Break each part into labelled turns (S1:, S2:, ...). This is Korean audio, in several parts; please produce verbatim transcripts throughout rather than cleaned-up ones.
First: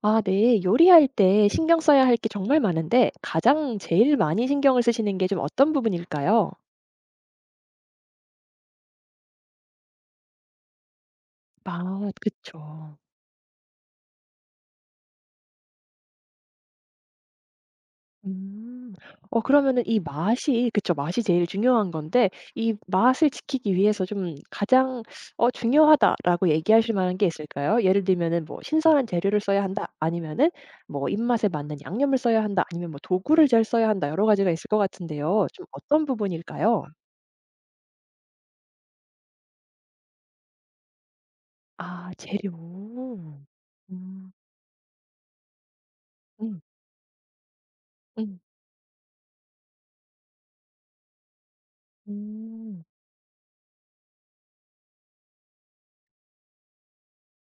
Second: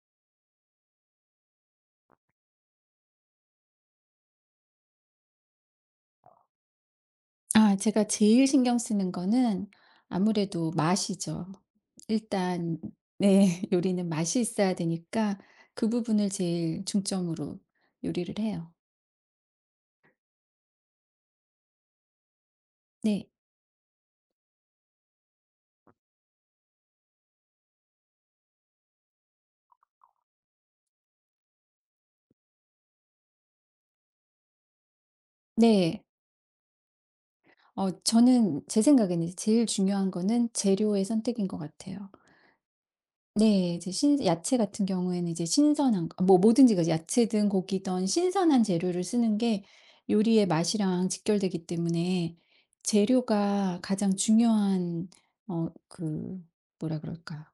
S1: 아, 네. 요리할 때 신경 써야 할 게 정말 많은데 가장 제일 많이 신경을 쓰시는 게 좀 어떤 부분일까요?
S2: 아 제가 제일 신경 쓰는 거는 아무래도 맛이죠.
S1: 아,
S2: 일단
S1: 그쵸.
S2: 네. 요리는 맛이 있어야 되니까 그 부분을 제일 중점으로 요리를 해요.
S1: 음. 어, 그러면은 이 맛이, 그쵸. 맛이 제일 중요한 건데 이
S2: 네.
S1: 맛을 지키기 위해서 좀 가장 어, 중요하다라고 얘기하실 만한 게 있을까요? 예를 들면은 뭐 신선한 재료를 써야 한다. 아니면은 뭐 입맛에 맞는 양념을 써야 한다. 아니면 뭐 도구를 잘 써야 한다. 여러 가지가 있을 것 같은데요. 좀
S2: 네.
S1: 어떤 부분일까요?
S2: 어 저는 제 생각에는 제일 중요한 거는 재료의 선택인 것 같아요.
S1: 아, 재료.
S2: 네. 이제 신
S1: 음.
S2: 야채 같은 경우에는 이제 신선한 거 뭐
S1: 음.
S2: 뭐든지 그 야채든 고기든
S1: 음.
S2: 신선한 재료를 쓰는 게 요리의 맛이랑 직결되기 때문에
S1: 음.
S2: 재료가 가장 중요한 어 그 뭐라 그럴까?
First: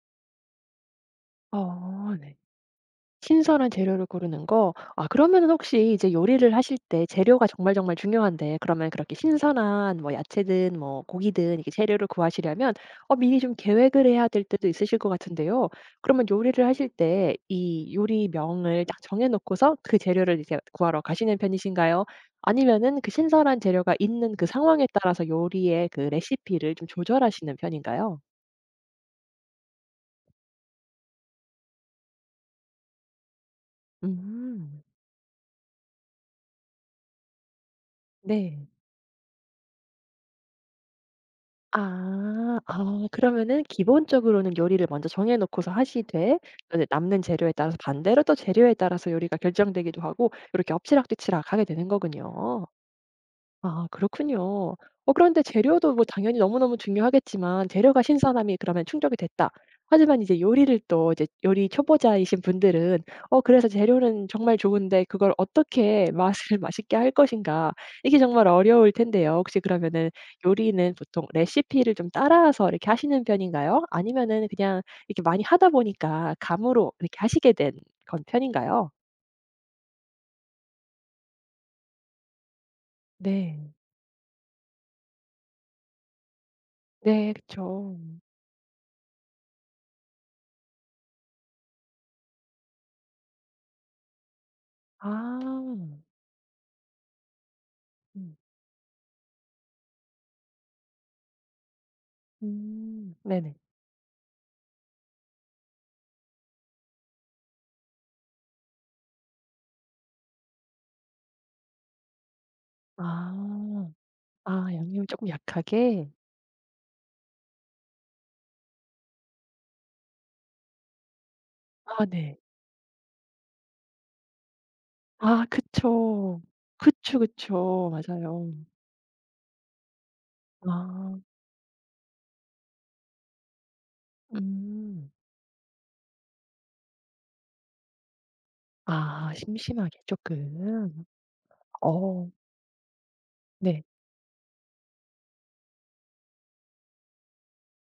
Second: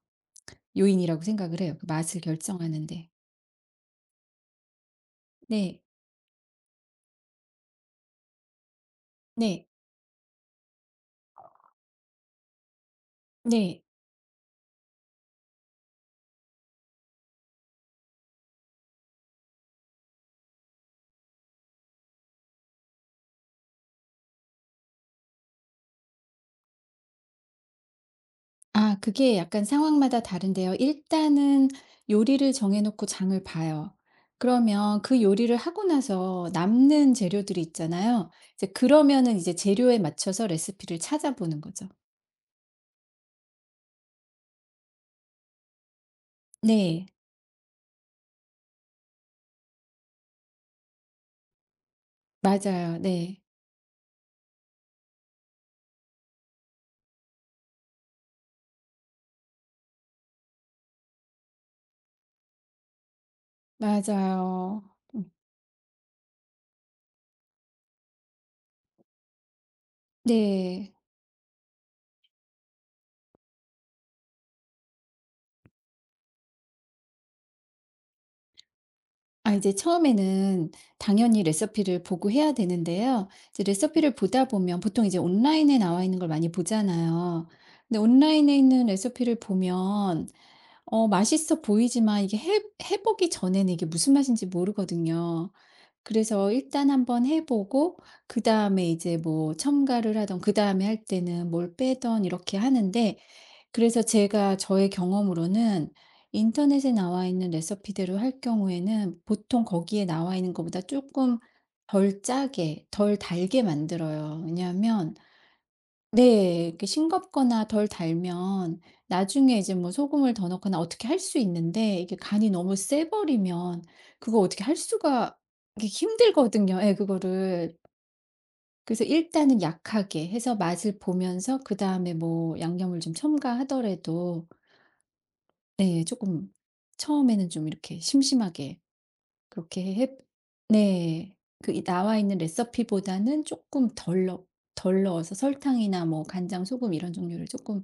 S2: 요인이라고 생각을 해요, 그
S1: 아
S2: 맛을
S1: 네.
S2: 결정하는 데.
S1: 신선한 재료를 고르는 거. 아 그러면은
S2: 네.
S1: 혹시 이제 요리를 하실 때 재료가 정말 정말 중요한데 그러면 그렇게
S2: 네.
S1: 신선한 뭐 야채든 뭐 고기든 이렇게 재료를 구하시려면 어 미리 좀
S2: 네.
S1: 계획을 해야 될 때도 있으실 것 같은데요. 그러면 요리를 하실 때 이 요리명을 딱 정해 놓고서 그 재료를 이제 구하러 가시는 편이신가요? 아니면은 그 신선한 재료가 있는 그 상황에 따라서 요리의 그 레시피를 좀 조절하시는 편인가요?
S2: 아 그게 약간 상황마다 다른데요. 일단은 요리를 정해 놓고 장을 봐요.
S1: 음.
S2: 그러면 그 요리를 하고 나서 남는 재료들이 있잖아요.
S1: 네.
S2: 이제 그러면은 이제 재료에 맞춰서 레시피를 찾아보는 거죠.
S1: 아. 아 그러면은 기본적으로는 요리를 먼저 정해 놓고서 하시되 그다음에
S2: 네.
S1: 남는 재료에 따라서 반대로 또 재료에 따라서 요리가 결정되기도 하고 이렇게 엎치락뒤치락 하게 되는 거군요.
S2: 맞아요. 네.
S1: 아 그렇군요. 어 그런데 재료도 뭐 당연히 너무너무 중요하겠지만 재료가 신선함이 그러면 충족이 됐다. 하지만 이제 요리를 또 이제 요리 초보자이신 분들은 어 그래서 재료는 정말
S2: 맞아요.
S1: 좋은데
S2: 음.
S1: 그걸 어떻게 맛을 맛있게 할 것인가 이게 정말 어려울 텐데요. 혹시 그러면은
S2: 네.
S1: 요리는 보통 레시피를 좀 따라서 이렇게 하시는 편인가요? 아니면은 그냥 이렇게 많이 하다 보니까 감으로 이렇게 하시게 된 건 편인가요?
S2: 아 이제 처음에는 당연히 레시피를 보고 해야 되는데요. 이제
S1: 네.
S2: 레시피를 보다 보면 보통 이제 온라인에 나와 있는 걸 많이
S1: 네
S2: 보잖아요.
S1: 그쵸.
S2: 근데 온라인에 있는 레시피를 보면 어 맛있어 보이지만 이게 해 해 보기 전에는 이게 무슨 맛인지 모르거든요.
S1: 아.
S2: 그래서 일단 한번 해 보고
S1: 음.
S2: 그다음에 이제 뭐 첨가를 하던 그 다음에 할 때는 뭘 빼던 이렇게
S1: 음
S2: 하는데
S1: 네네.
S2: 그래서 제가 저의 경험으로는 인터넷에 나와 있는 레시피대로 할 경우에는 보통 거기에 나와 있는 것보다 조금 덜 짜게 덜 달게
S1: 아.
S2: 만들어요.
S1: 아 양념이
S2: 왜냐하면
S1: 쪼끔 약하게?
S2: 네. 이렇게 싱겁거나 덜 달면 나중에 이제 뭐 소금을 더 넣거나 어떻게 할 수 있는데
S1: 아
S2: 이게
S1: 네.
S2: 간이 너무 세 버리면 그거 어떻게 할 수가
S1: 아
S2: 이게
S1: 그쵸.
S2: 힘들거든요 예
S1: 그쵸,
S2: 그거를.
S1: 그쵸. 맞아요.
S2: 그래서 일단은 약하게 해서 맛을
S1: 아
S2: 보면서 그다음에 뭐 양념을 좀 첨가하더라도
S1: 음.
S2: 네 조금 처음에는 좀 이렇게 심심하게
S1: 아
S2: 그렇게
S1: 심심하게
S2: 해
S1: 쪼끔.
S2: 네. 그 이 나와
S1: 어
S2: 있는 레시피보다는
S1: 네.
S2: 조금 덜 넣 덜 넣어서 설탕이나 뭐 간장, 소금 이런 종류를 조금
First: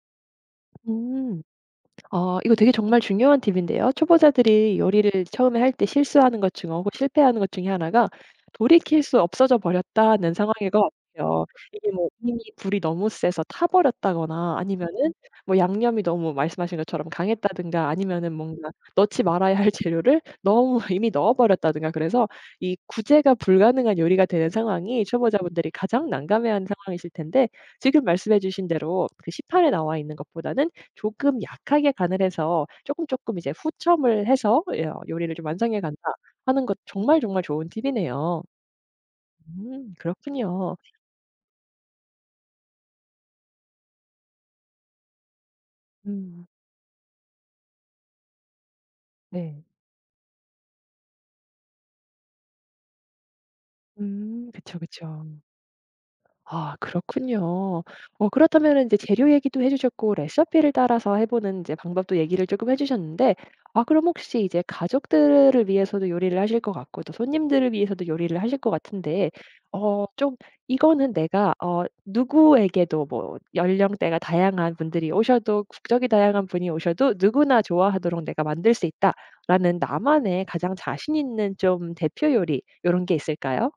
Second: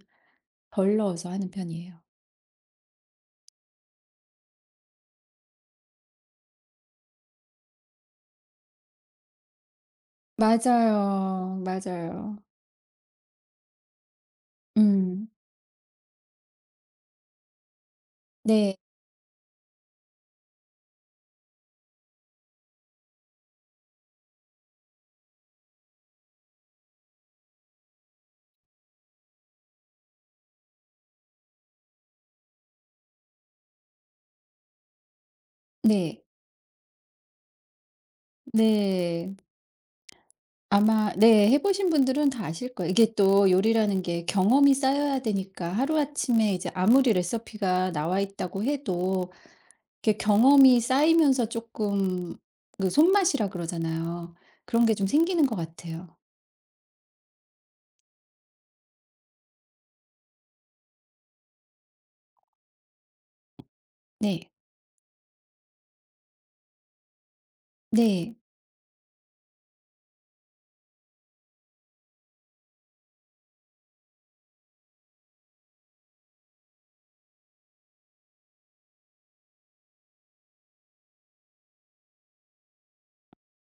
S2: 덜 넣어서
S1: 음.
S2: 하는 편이에요.
S1: 어 이거 되게 정말 중요한 팁인데요. 초보자들이 요리를 처음에 할 때 실수하는 것 중 하고 실패하는 것 중에 하나가 돌이킬 수 없어져 버렸다는 상황일 것 같아요.
S2: 맞아요.
S1: 이게 뭐 이미
S2: 맞아요.
S1: 불이 너무 세서 타 버렸다거나 아니면은
S2: 음.
S1: 뭐 양념이 너무 말씀하신 것처럼 강했다든가 아니면은 뭔가
S2: 네.
S1: 넣지 말아야 할 재료를 너무 이미 넣어 버렸다든가 그래서 이 구제가 불가능한 요리가 되는 상황이 초보자분들이 가장 난감해하는 상황이실 텐데 지금 말씀해 주신 대로 그 시판에 나와 있는 것보다는 조금 약하게 간을 해서 조금 조금 이제 후첨을 해서 예 어 '요리를 좀 완성해 간다.'
S2: 네.
S1: 하는 것 정말 정말 좋은 팁이네요.
S2: 네.
S1: 음 그렇군요.
S2: 아마 네. 해 보신 분들은 다 아실 거예요. 이게 또 요리라는 게 경험이 쌓여야 되니까
S1: 음
S2: 하루아침에 이제 아무리 레시피가 나와 있다고 해도
S1: 네.
S2: 이렇게 경험이 쌓이면서 쪼끔 그 손맛이라 그러잖아요.
S1: 음 그쵸,
S2: 그런 게 좀
S1: 그쵸.
S2: 생기는 것 같아요.
S1: 아 그렇군요. 어 그렇다면은 제 재료 얘기도 해 주셨고 레시피를 따라서 해 보는 이제 방법도 얘기를 조금 해 주셨는데 아 그럼 혹시
S2: 네.
S1: 이제 가족들을 위해서도 요리를 하실 것 같고 또 손님들을 위해서도
S2: 네.
S1: 요리를 하실 것 같은데 어 좀 이거는 내가 어 누구에게도 뭐 연령대가 다양한 분들이 오셔도 국적이 다양한 분이 오셔도 누구나 좋아하도록 내가 만들 수 있다라는 나만의 가장 자신 있는 좀 대표 요리 요런 게 있을까요?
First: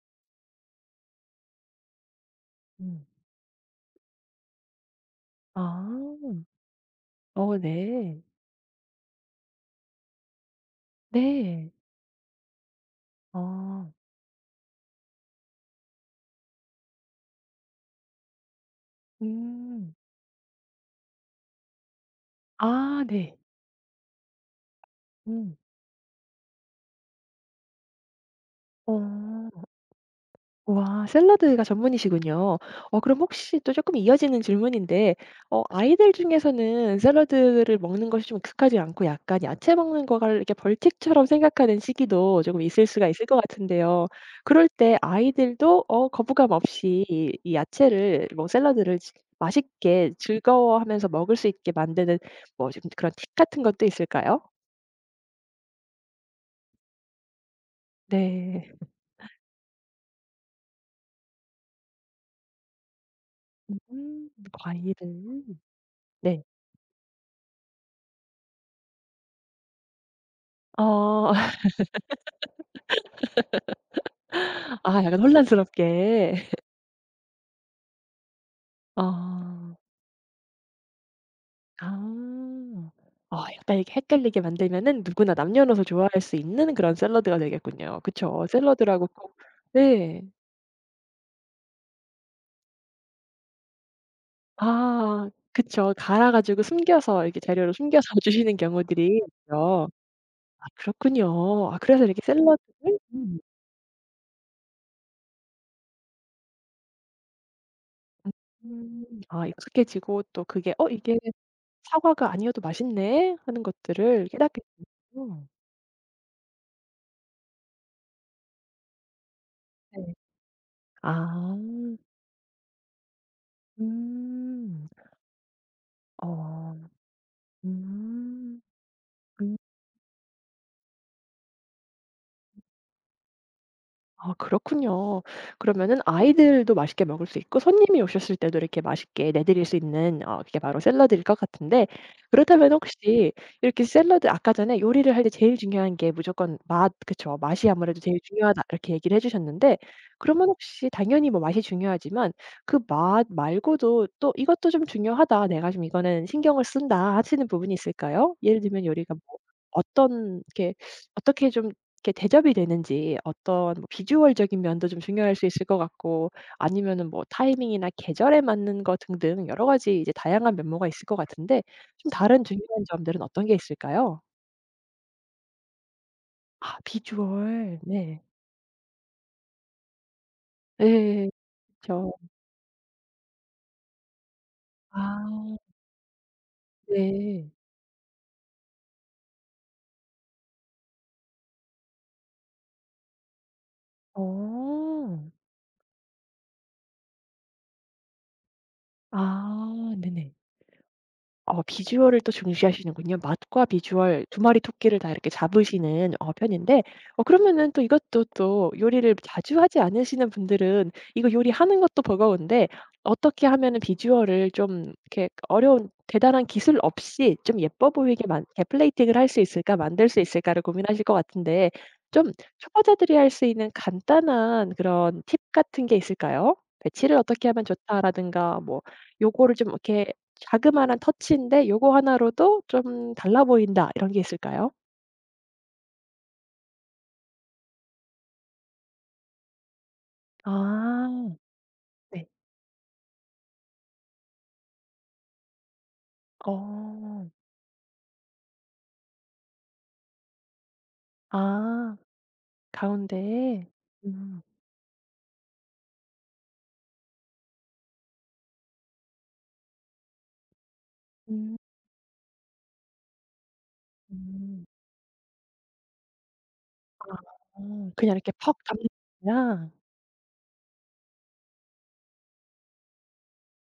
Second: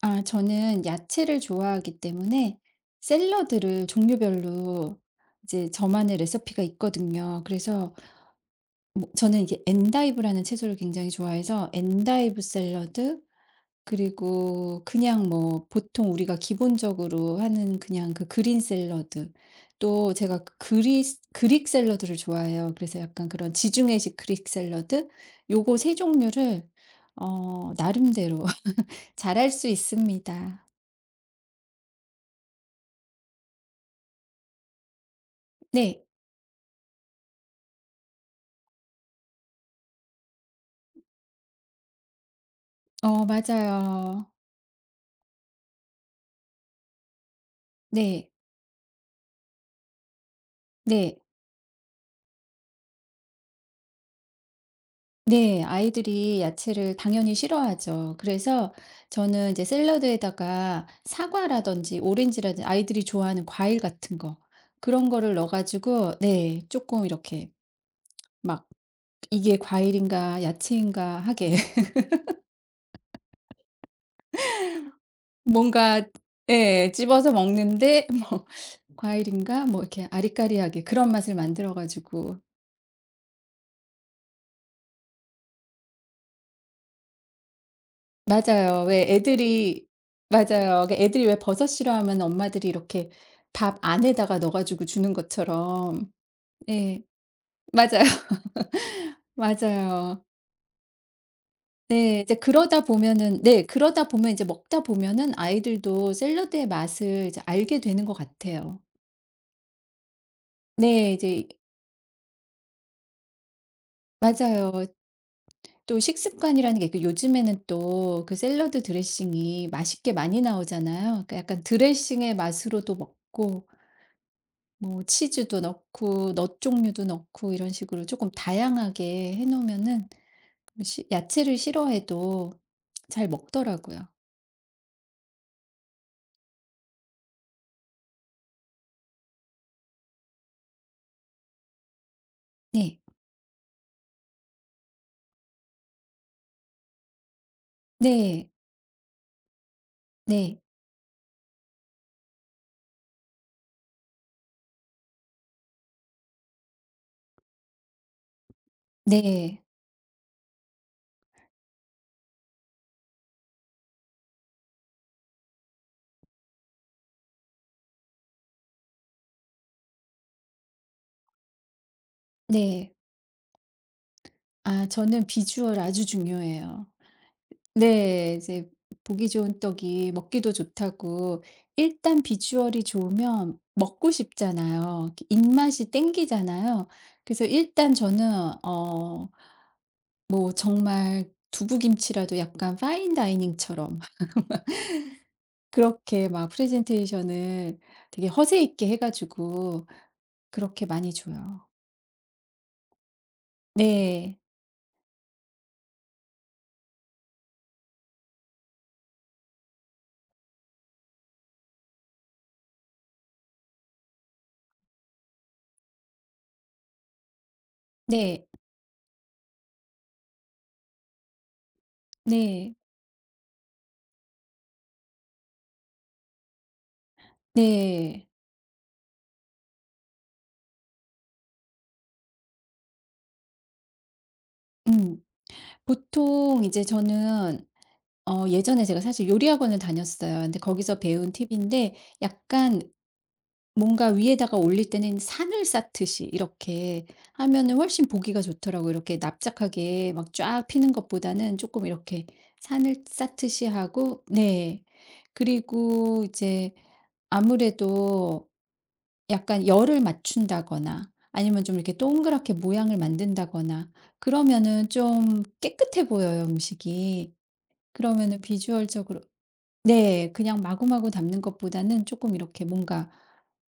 S2: 아 저는 야채를 좋아하기 때문에
S1: 음.
S2: 샐러드를 종류별로 이제
S1: 아.
S2: 저만의 레시피가 있거든요.
S1: 어
S2: 그래서
S1: 네.
S2: 뭐 저는 이게 엔다이브라는 채소를 굉장히 좋아해서
S1: 네.
S2: 엔다이브 샐러드
S1: 아.
S2: 그리고 그냥 뭐 보통 우리가 기본적으로 하는 그냥 그 그린 샐러드
S1: 음.
S2: 또 제가 그리스 그릭 샐러드를 좋아해요. 그래서
S1: 아
S2: 약간
S1: 네.
S2: 그런 지중해식 그릭 샐러드
S1: 음.
S2: 요거 세 종류를 어 나름대로 잘할
S1: 어.
S2: 수 있습니다.
S1: 와 샐러드가 전문이시군요. 어 그럼 혹시 또 쪼끔 이어지는 질문인데 어
S2: 네.
S1: 아이들 중에서는 샐러드를 먹는 것이 좀 익숙하지 않고 약간 야채 먹는 거를 이렇게 벌칙처럼 생각하는 시기도 조금 있을 수가
S2: 어
S1: 있을 것 같은데요.
S2: 맞아요.
S1: 그럴 때 아이들도 어 거부감 없이 이 이 야채를
S2: 네.
S1: 뭐 샐러드를 지 맛있게 즐거워하면서
S2: 네.
S1: 먹을 수 있게 만드는 뭐 좀 그런 팁 같은 것도 있을까요?
S2: 네. 아이들이 야채를 당연히 싫어하죠.
S1: 네.
S2: 그래서 저는 이제 샐러드에다가 사과라든지 오렌지라든지 아이들이 좋아하는 과일 같은
S1: 음
S2: 거
S1: 과일을
S2: 그런 거를 넣어 가지고
S1: 네.
S2: 네 조금 이렇게 막 이게 과일인가 야채인가
S1: 어
S2: 하게
S1: 아 약간
S2: 뭔가
S1: 혼란스럽게.
S2: 예 집어서 먹는데 뭐 과일인가
S1: 어.
S2: 뭐 이렇게 아리까리하게 그런 맛을 만들어 가지고
S1: 아. 아 약간 이렇게 헷갈리게 만들면은 누구나 남녀노소 좋아할 수 있는 그런 샐러드가 되겠군요. 그쵸.
S2: 맞아요. 왜
S1: 샐러드라고 꼭
S2: 애들이
S1: 네.
S2: 맞아요. 그 애들이 왜 버섯 싫어하면 엄마들이 이렇게 밥 안에다가 넣어 가지고 주는
S1: 아 그쵸.
S2: 것처럼.
S1: 갈아 가지고
S2: 네.
S1: 숨겨서 이렇게 재료를
S2: 맞아요.
S1: 숨겨서 주시는 경우들이 있죠.
S2: 맞아요.
S1: 아 그렇군요. 아 그래서
S2: 네.
S1: 이렇게
S2: 이제 그러다
S1: 샐러드를 음.
S2: 보면은 네. 그러다 보면 이제 먹다 보면은 아이들도 샐러드의 맛을 이제 알게 되는 것 같아요.
S1: 음. 아 익숙해지고 또 그게 '어
S2: 네.
S1: 이게
S2: 이제
S1: 사과가 아니어도 맛있네.' 하는 것들을 깨닫게
S2: 맞아요.
S1: 되는군요.
S2: 또 식습관이라는 게 그 요즘에는 또 그 샐러드 드레싱이 맛있게
S1: 네.
S2: 많이 나오잖아요. 그러니까
S1: 아.
S2: 약간 드레싱의 맛으로도 먹고
S1: 음.
S2: 뭐 치즈도 넣고 넛
S1: 어.
S2: 종류도 넣고 이런 식으로 조금
S1: 음.
S2: 다양하게 해
S1: 음.
S2: 놓으면은 시 야채를 싫어해도 잘 먹더라고요.
S1: 아 그렇군요. 그러면은 아이들도 맛있게 먹을 수 있고 손님이 오셨을 때도 이렇게 맛있게 내 드릴 수 있는 어 그게 바로 샐러드일 것 같은데 그렇다면
S2: 네.
S1: 혹시 이렇게 샐러드 아까 전에 요리를 할 때 제일 중요한 게 무조건 맛 그쵸. "맛이 아무래도 제일
S2: 네.
S1: 중요하다." 이렇게 얘기를 해 주셨는데 그러면
S2: 네.
S1: 혹시 당연히 뭐 맛이 중요하지만 그 맛 말고도 또 '이것도 좀 중요하다. 내가 좀 이거는 신경을 쓴다.' 하시는 부분이 있을까요? 예를 들면 요리가 뭐
S2: 네.
S1: 어떤 이렇게 어떻게 좀 이렇게 대접이 되는지 어떤 뭐 비주얼적인 면도 좀 중요할 수 있을 것 같고 아니면은 뭐 타이밍이나 계절에 맞는 거 등등 여러 가지 이제 다양한 면모가 있을 것 같은데 좀 다른 중요한
S2: 네.
S1: 점들은 어떤 게 있을까요?
S2: 아 저는 비주얼 아주
S1: 아
S2: 중요해요.
S1: 비주얼. 네.
S2: 네. 이제 보기 좋은 떡이 먹기도
S1: 네,
S2: 좋다고
S1: 그쵸.
S2: 일단 비주얼이 좋으면 먹고
S1: 아
S2: 싶잖아요. 그 입맛이 땡기잖아요. 그래서
S1: 네.
S2: 일단 저는 어 뭐 정말 두부김치라도 약간 파인 다이닝처럼
S1: 어.
S2: 그렇게 막 프레젠테이션을 되게 허세 있게 해 가지고
S1: 아 네네.
S2: 그렇게 많이
S1: 어
S2: 줘요.
S1: 비주얼을 또 중시하시는군요. 맛과 비주얼
S2: 네.
S1: 두 마리 토끼를 다 이렇게 잡으시는 어 편인데 어 그러면은 또 이것도 또 요리를 자주 하지 않으시는 분들은 이거 요리하는 것도 버거운데 어떻게 하면은 비주얼을 좀 이렇게 어려운 대단한 기술 없이 좀 예뻐 보이게 만
S2: 네.
S1: 이렇게 플레이팅을 할 수 있을까 만들 수 있을까를 고민하실 것 같은데 좀
S2: 네.
S1: 초보자들이 할 수 있는 간단한 그런 팁 같은 게 있을까요? '배치를 어떻게 하면
S2: 네.
S1: 좋다.'라든가 뭐 '요거를 좀 이렇게 자그마한 터치인데 요거 하나로도 좀 달라 보인다 이런 게 있을까요?
S2: 음. 보통 이제 저는 어 예전에 제가 사실 요리 학원을 다녔어요. 근데 거기서
S1: 아
S2: 배운 팁인데
S1: 네.
S2: 약간 뭔가 위에다가 올릴 때는 산을 쌓듯이 이렇게
S1: 어.
S2: 하면은 훨씬 보기가 좋더라고요. 이렇게 납작하게 막 쫙 피는 것보다는 조금
S1: 아.
S2: 이렇게 산을 쌓듯이
S1: 가운데에.
S2: 하고
S1: 음.
S2: 네. 그리고 이제 아무래도 약간 열을 맞춘다거나
S1: 음.
S2: 아니면 좀 이렇게 동그랗게 모양을 만든다거나
S1: 음.
S2: 그러면은 좀 깨끗해 보여요
S1: 아.
S2: 음식이.
S1: 어. 그냥 이렇게
S2: 그러면은
S1: 퍽 담는
S2: 비주얼적으로
S1: 게 아니라.
S2: 네. 그냥 마구마구 담는 것보다는 조금 이렇게 뭔가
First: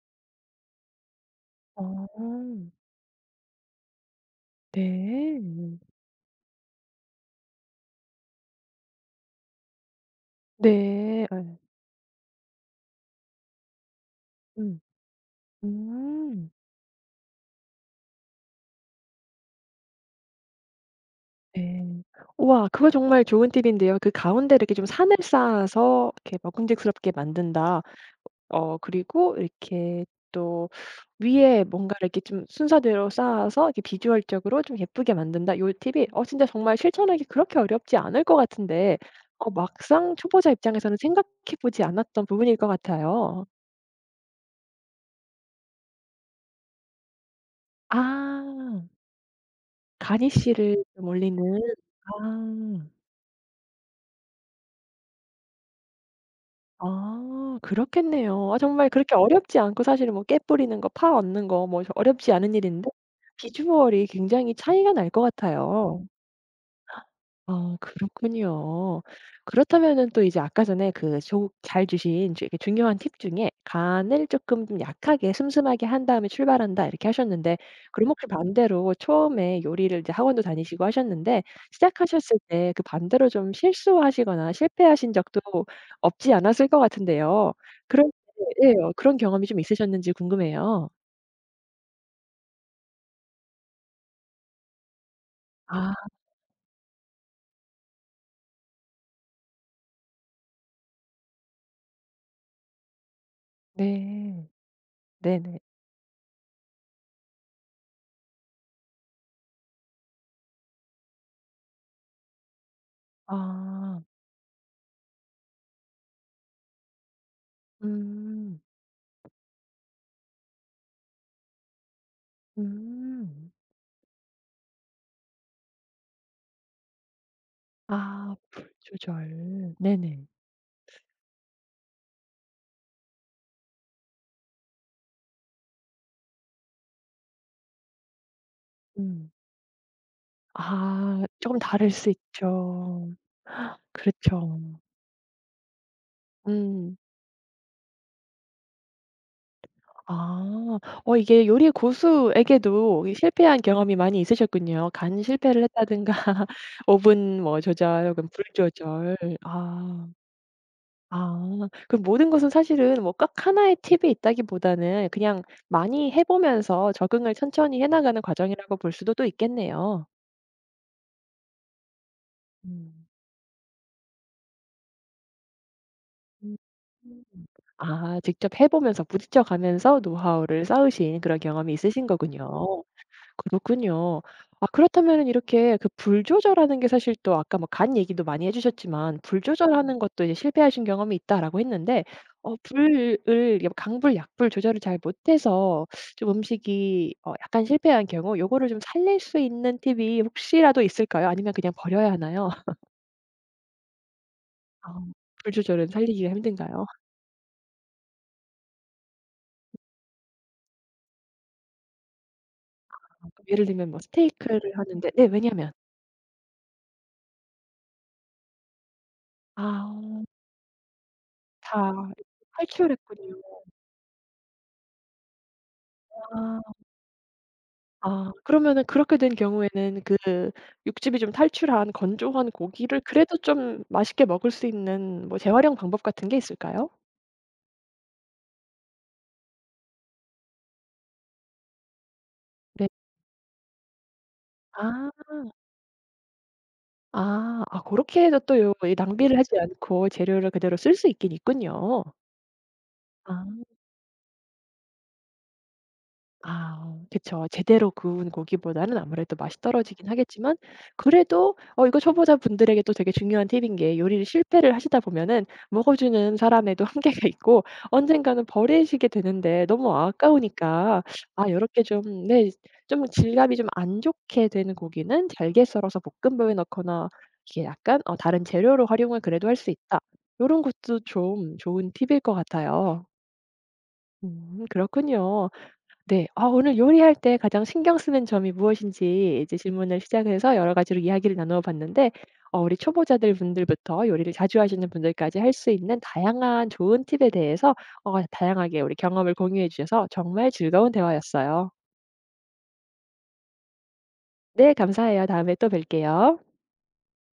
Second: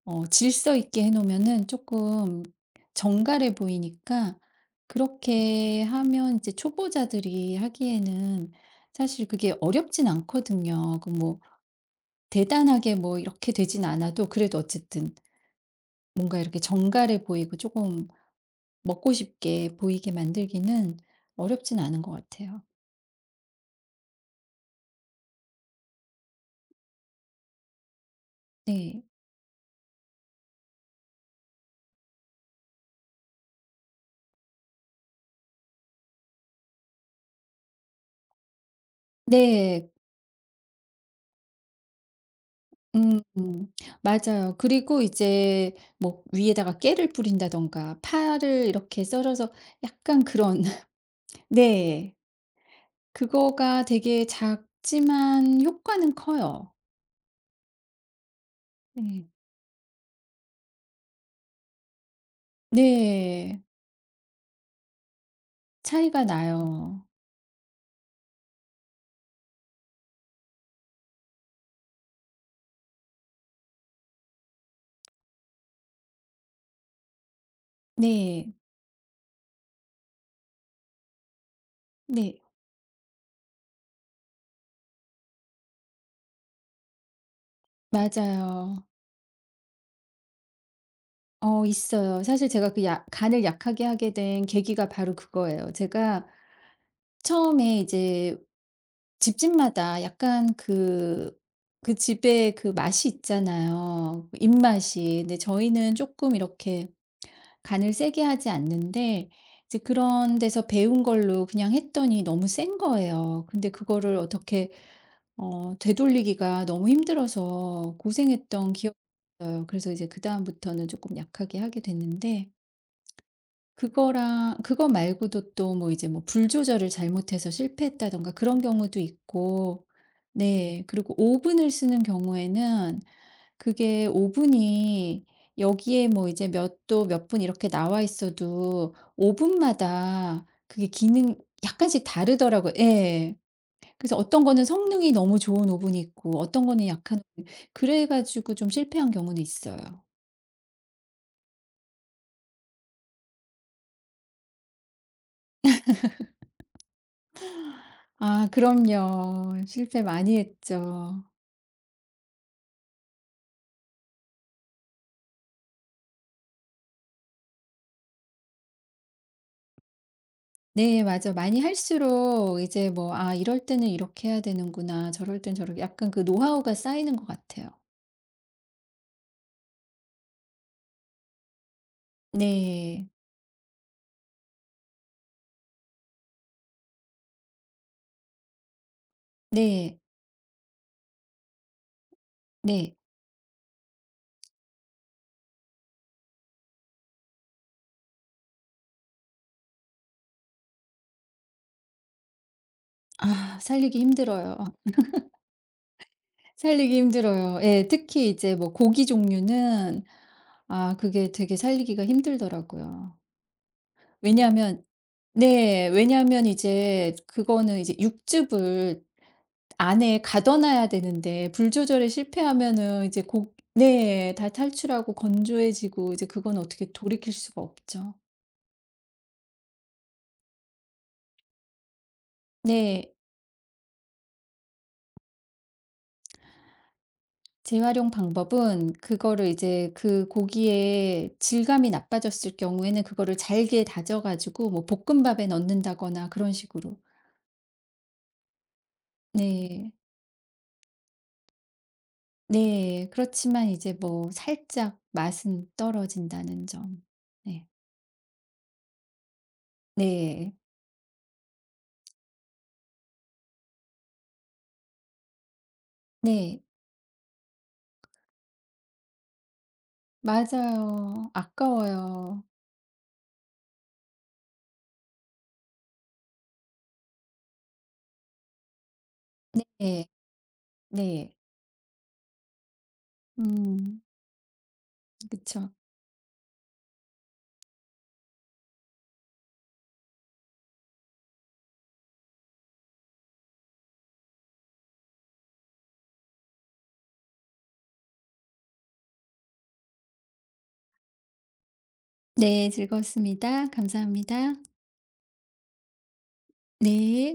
S2: 어 질서 있게 해 놓으면은 조금
S1: 어.
S2: 정갈해 보이니까
S1: 네. 네.
S2: 그렇게 하면 이제 초보자들이 하기에는 사실 그게 어렵진 않거든요. 그
S1: 예.
S2: 뭐 대단하게 뭐 이렇게 되진 않아도 그래도
S1: 음.
S2: 어쨌든 뭔가
S1: 음.
S2: 이렇게 정갈해 보이고 조금 먹고 싶게 보이게 만들기는 어렵진
S1: 네.
S2: 않은 것 같아요.
S1: 우와 그거 정말 좋은 팁인데요. 그 가운데 이렇게 좀 산을 쌓아서 이렇게 먹음직스럽게 만든다. 어
S2: 네.
S1: 그리고 이렇게 또 위에 뭔가를 이렇게 좀 순서대로 쌓아서 이렇게 비주얼적으로 좀 예쁘게 만든다. 요 팁이 어 진짜 정말 실천하기 그렇게 어렵지 않을 것 같은데 어
S2: 네.
S1: 막상 초보자 입장에서는 생각해 보지 않았던 부분일 것
S2: 음.
S1: 같아요.
S2: 음. 맞아요. 그리고 이제 뭐 위에다가 깨를 뿌린다든가 파를
S1: 아.
S2: 이렇게 썰어서 약간 그런
S1: 가니쉬를 좀 올리는.
S2: 네.
S1: 아.
S2: 그거가 되게 작지만 효과는 커요.
S1: 아 그렇겠네요. 아 정말 그렇게
S2: 네.
S1: 어렵지 않고 사실은 뭐 깨 뿌리는 거, 파 얻는 거 뭐 어렵지 않은 일인데
S2: 네.
S1: 비주얼이 굉장히 차이가 날 것 같아요.
S2: 차이가 나요.
S1: 아 그렇군요. 그렇다면은 또 이제 아까 전에 그 잘 주신 주 이렇게 중요한 팁 중에 "간을 조금 좀 약하게 슴슴하게 한 다음에 출발한다." 이렇게 하셨는데 그럼 혹시
S2: 네.
S1: 반대로 처음에 요리를 이제 학원도 다니시고 하셨는데 시작하셨을
S2: 네.
S1: 때 그 반대로 좀 실수하시거나 실패하신 적도 없지 않았을 것 같은데요. 그런 예
S2: 맞아요.
S1: 어 그런 경험이 좀 있으셨는지 궁금해요.
S2: 어 있어요. 사실 제가 그 약 간을 약하게 하게 된 계기가 바로 그거예요.
S1: 아
S2: 제가 처음에 이제 집집마다 약간 그 그 집의 그 맛이 있잖아요,
S1: 네.
S2: 입맛이. 근데
S1: 네네.
S2: 저희는 조금 이렇게 간을 세게 하지 않는데 이제 그런 데서 배운 걸로 그냥 했더니 너무 센
S1: 아.
S2: 거예요. 근데
S1: 아.
S2: 그거를 어떻게 어 되돌리기가 너무 힘들어서
S1: 음.
S2: 고생했던 기억이 있어요. 그래서 이제 그다음부터는 조금 약하게 하게 됐는데
S1: 음.
S2: 그거랑 그거 말고도 또 뭐 이제 뭐 불 조절을 잘못해서 실패했다든가
S1: 아
S2: 그런
S1: 불
S2: 경우도
S1: 조절.
S2: 있고
S1: 네네.
S2: 네. 그리고 오븐을 쓰는 경우에는 그게 오븐이 여기에 뭐 이제 몇도 몇 분 이렇게 나와 있어도
S1: 음.
S2: 오븐마다 그게
S1: 아
S2: 기능
S1: 조금 다를
S2: 약간씩
S1: 수
S2: 다르더라고요.
S1: 있죠.
S2: 예. 그래서 어떤 거는
S1: 그렇죠.
S2: 성능이 너무 좋은 오븐이 있고 어떤 거는
S1: 음.
S2: 약한 그래 가지고 좀 실패한 경우는 있어요.
S1: 아. 어 이게 요리 고수에게도 이 실패한 경험이 많이 있으셨군요. 간 실패를 했다든가 오븐 뭐 조절 혹은 불
S2: 아
S1: 조절.
S2: 그럼요. 실패
S1: 아.
S2: 많이 했죠.
S1: 아. 그 모든 것은 사실은 뭐 꼭 하나의 팁이 있다기보다는 그냥 많이 해 보면서 적응을 천천히 해 나가는 과정이라고 볼 수도 또 있겠네요.
S2: 네 맞아. 많이 할수록 이제
S1: 음.
S2: 뭐 '아 이럴 때는 이렇게 해야 되는구나. 저럴 땐 저렇게.' 약간 그
S1: 음.
S2: 노하우가 쌓이는 것 같아요.
S1: 아 직접 해 보면서 부딪혀 가면서 노하우를 쌓으신 그런 경험이 있으신 거군요.
S2: 네.
S1: 그렇군요. 아 그렇다면은 이렇게 그 불 조절하는 게 사실 또 아까 뭐 간 얘기도 많이 해 주셨지만 "불
S2: 네.
S1: 조절하는 것도 이제 실패하신 경험이 있다."라고 했는데 어
S2: 네.
S1: 불을 이게 뭐 강불 약불 조절을 잘 못해서 좀 음식이 어 약간 실패한 경우 요거를 좀 살릴 수 있는 팁이 혹시라도 있을까요? 아니면 그냥 버려야 하나요?
S2: 아 살리기 힘들어요.
S1: 아 불 조절은 살리기가 힘든가요?
S2: 살리기 힘들어요. 예. 특히 이제 뭐 고기 종류는 아 그게 되게 살리기가 힘들더라고요.
S1: 예를 들면 뭐 스테이크를
S2: 왜냐하면
S1: 하는데 네 왜냐면?
S2: 네. 왜냐하면 이제 그거는 이제 육즙을 안에
S1: 아
S2: 가둬놔야 되는데 불 조절에
S1: 다
S2: 실패하면은 이제
S1: 탈출했군요.
S2: 곡 네. 다 탈출하고 건조해지고 이제 그건
S1: 아.
S2: 어떻게 돌이킬 수가 없죠.
S1: 아 그러면은 그렇게 된 경우에는 그 육즙이 좀 탈출한 건조한 고기를
S2: 네.
S1: 그래도 좀 맛있게 먹을 수 있는 뭐 재활용 방법 같은 게 있을까요?
S2: 재활용 방법은 그거를 이제 그 고기의 질감이 나빠졌을
S1: 네.
S2: 경우에는 그거를 잘게 다져 가지고 뭐
S1: 아.
S2: 볶음밥에 넣는다거나 그런 식으로.
S1: 아. 아 고렇게 해서 또 요 이 낭비를 하지
S2: 네.
S1: 않고 재료를 그대로 쓸 수 있긴 있군요.
S2: 네. 그렇지만
S1: 아.
S2: 이제 뭐 살짝 맛은 떨어진다는
S1: 아
S2: 점.
S1: 그쵸.
S2: 네.
S1: 제대로 구운 고기보다는 아무래도 맛이 떨어지긴
S2: 네.
S1: 하겠지만 그래도 어 이거 초보자분들에게 또 되게 중요한 팁인 게 요리를 실패를 하시다 보면은 먹어주는
S2: 네.
S1: 사람에도 한계가 있고 언젠가는 버리시게 되는데 너무 아까우니까
S2: 맞아요.
S1: 아 요렇게 좀
S2: 아까워요.
S1: 네 좀 질감이 좀 안 좋게 되는 고기는 잘게 썰어서 볶음밥에 넣거나 이게 약간 어 '다른 재료로 활용을 그래도 할 수 있다.'
S2: 네.
S1: 요런 것도
S2: 네.
S1: 좀 좋은 팁일 것 같아요.
S2: 음
S1: 음 그렇군요.
S2: 그쵸.
S1: 네. 아 오늘 요리할 때 가장 신경 쓰는 점이 무엇인지 이제 질문을 시작해서 여러 가지로 이야기를 나누어 봤는데 어 우리 초보자들 분들부터 요리를 자주 하시는 분들까지 할 수 있는 다양한 좋은 팁에 대해서 어 다양하게 우리 경험을 공유해 주셔서 정말 즐거운 대화였어요.
S2: 네. 즐거웠습니다. 감사합니다.
S1: 네 감사해요. 다음에 또 뵐게요.
S2: 네.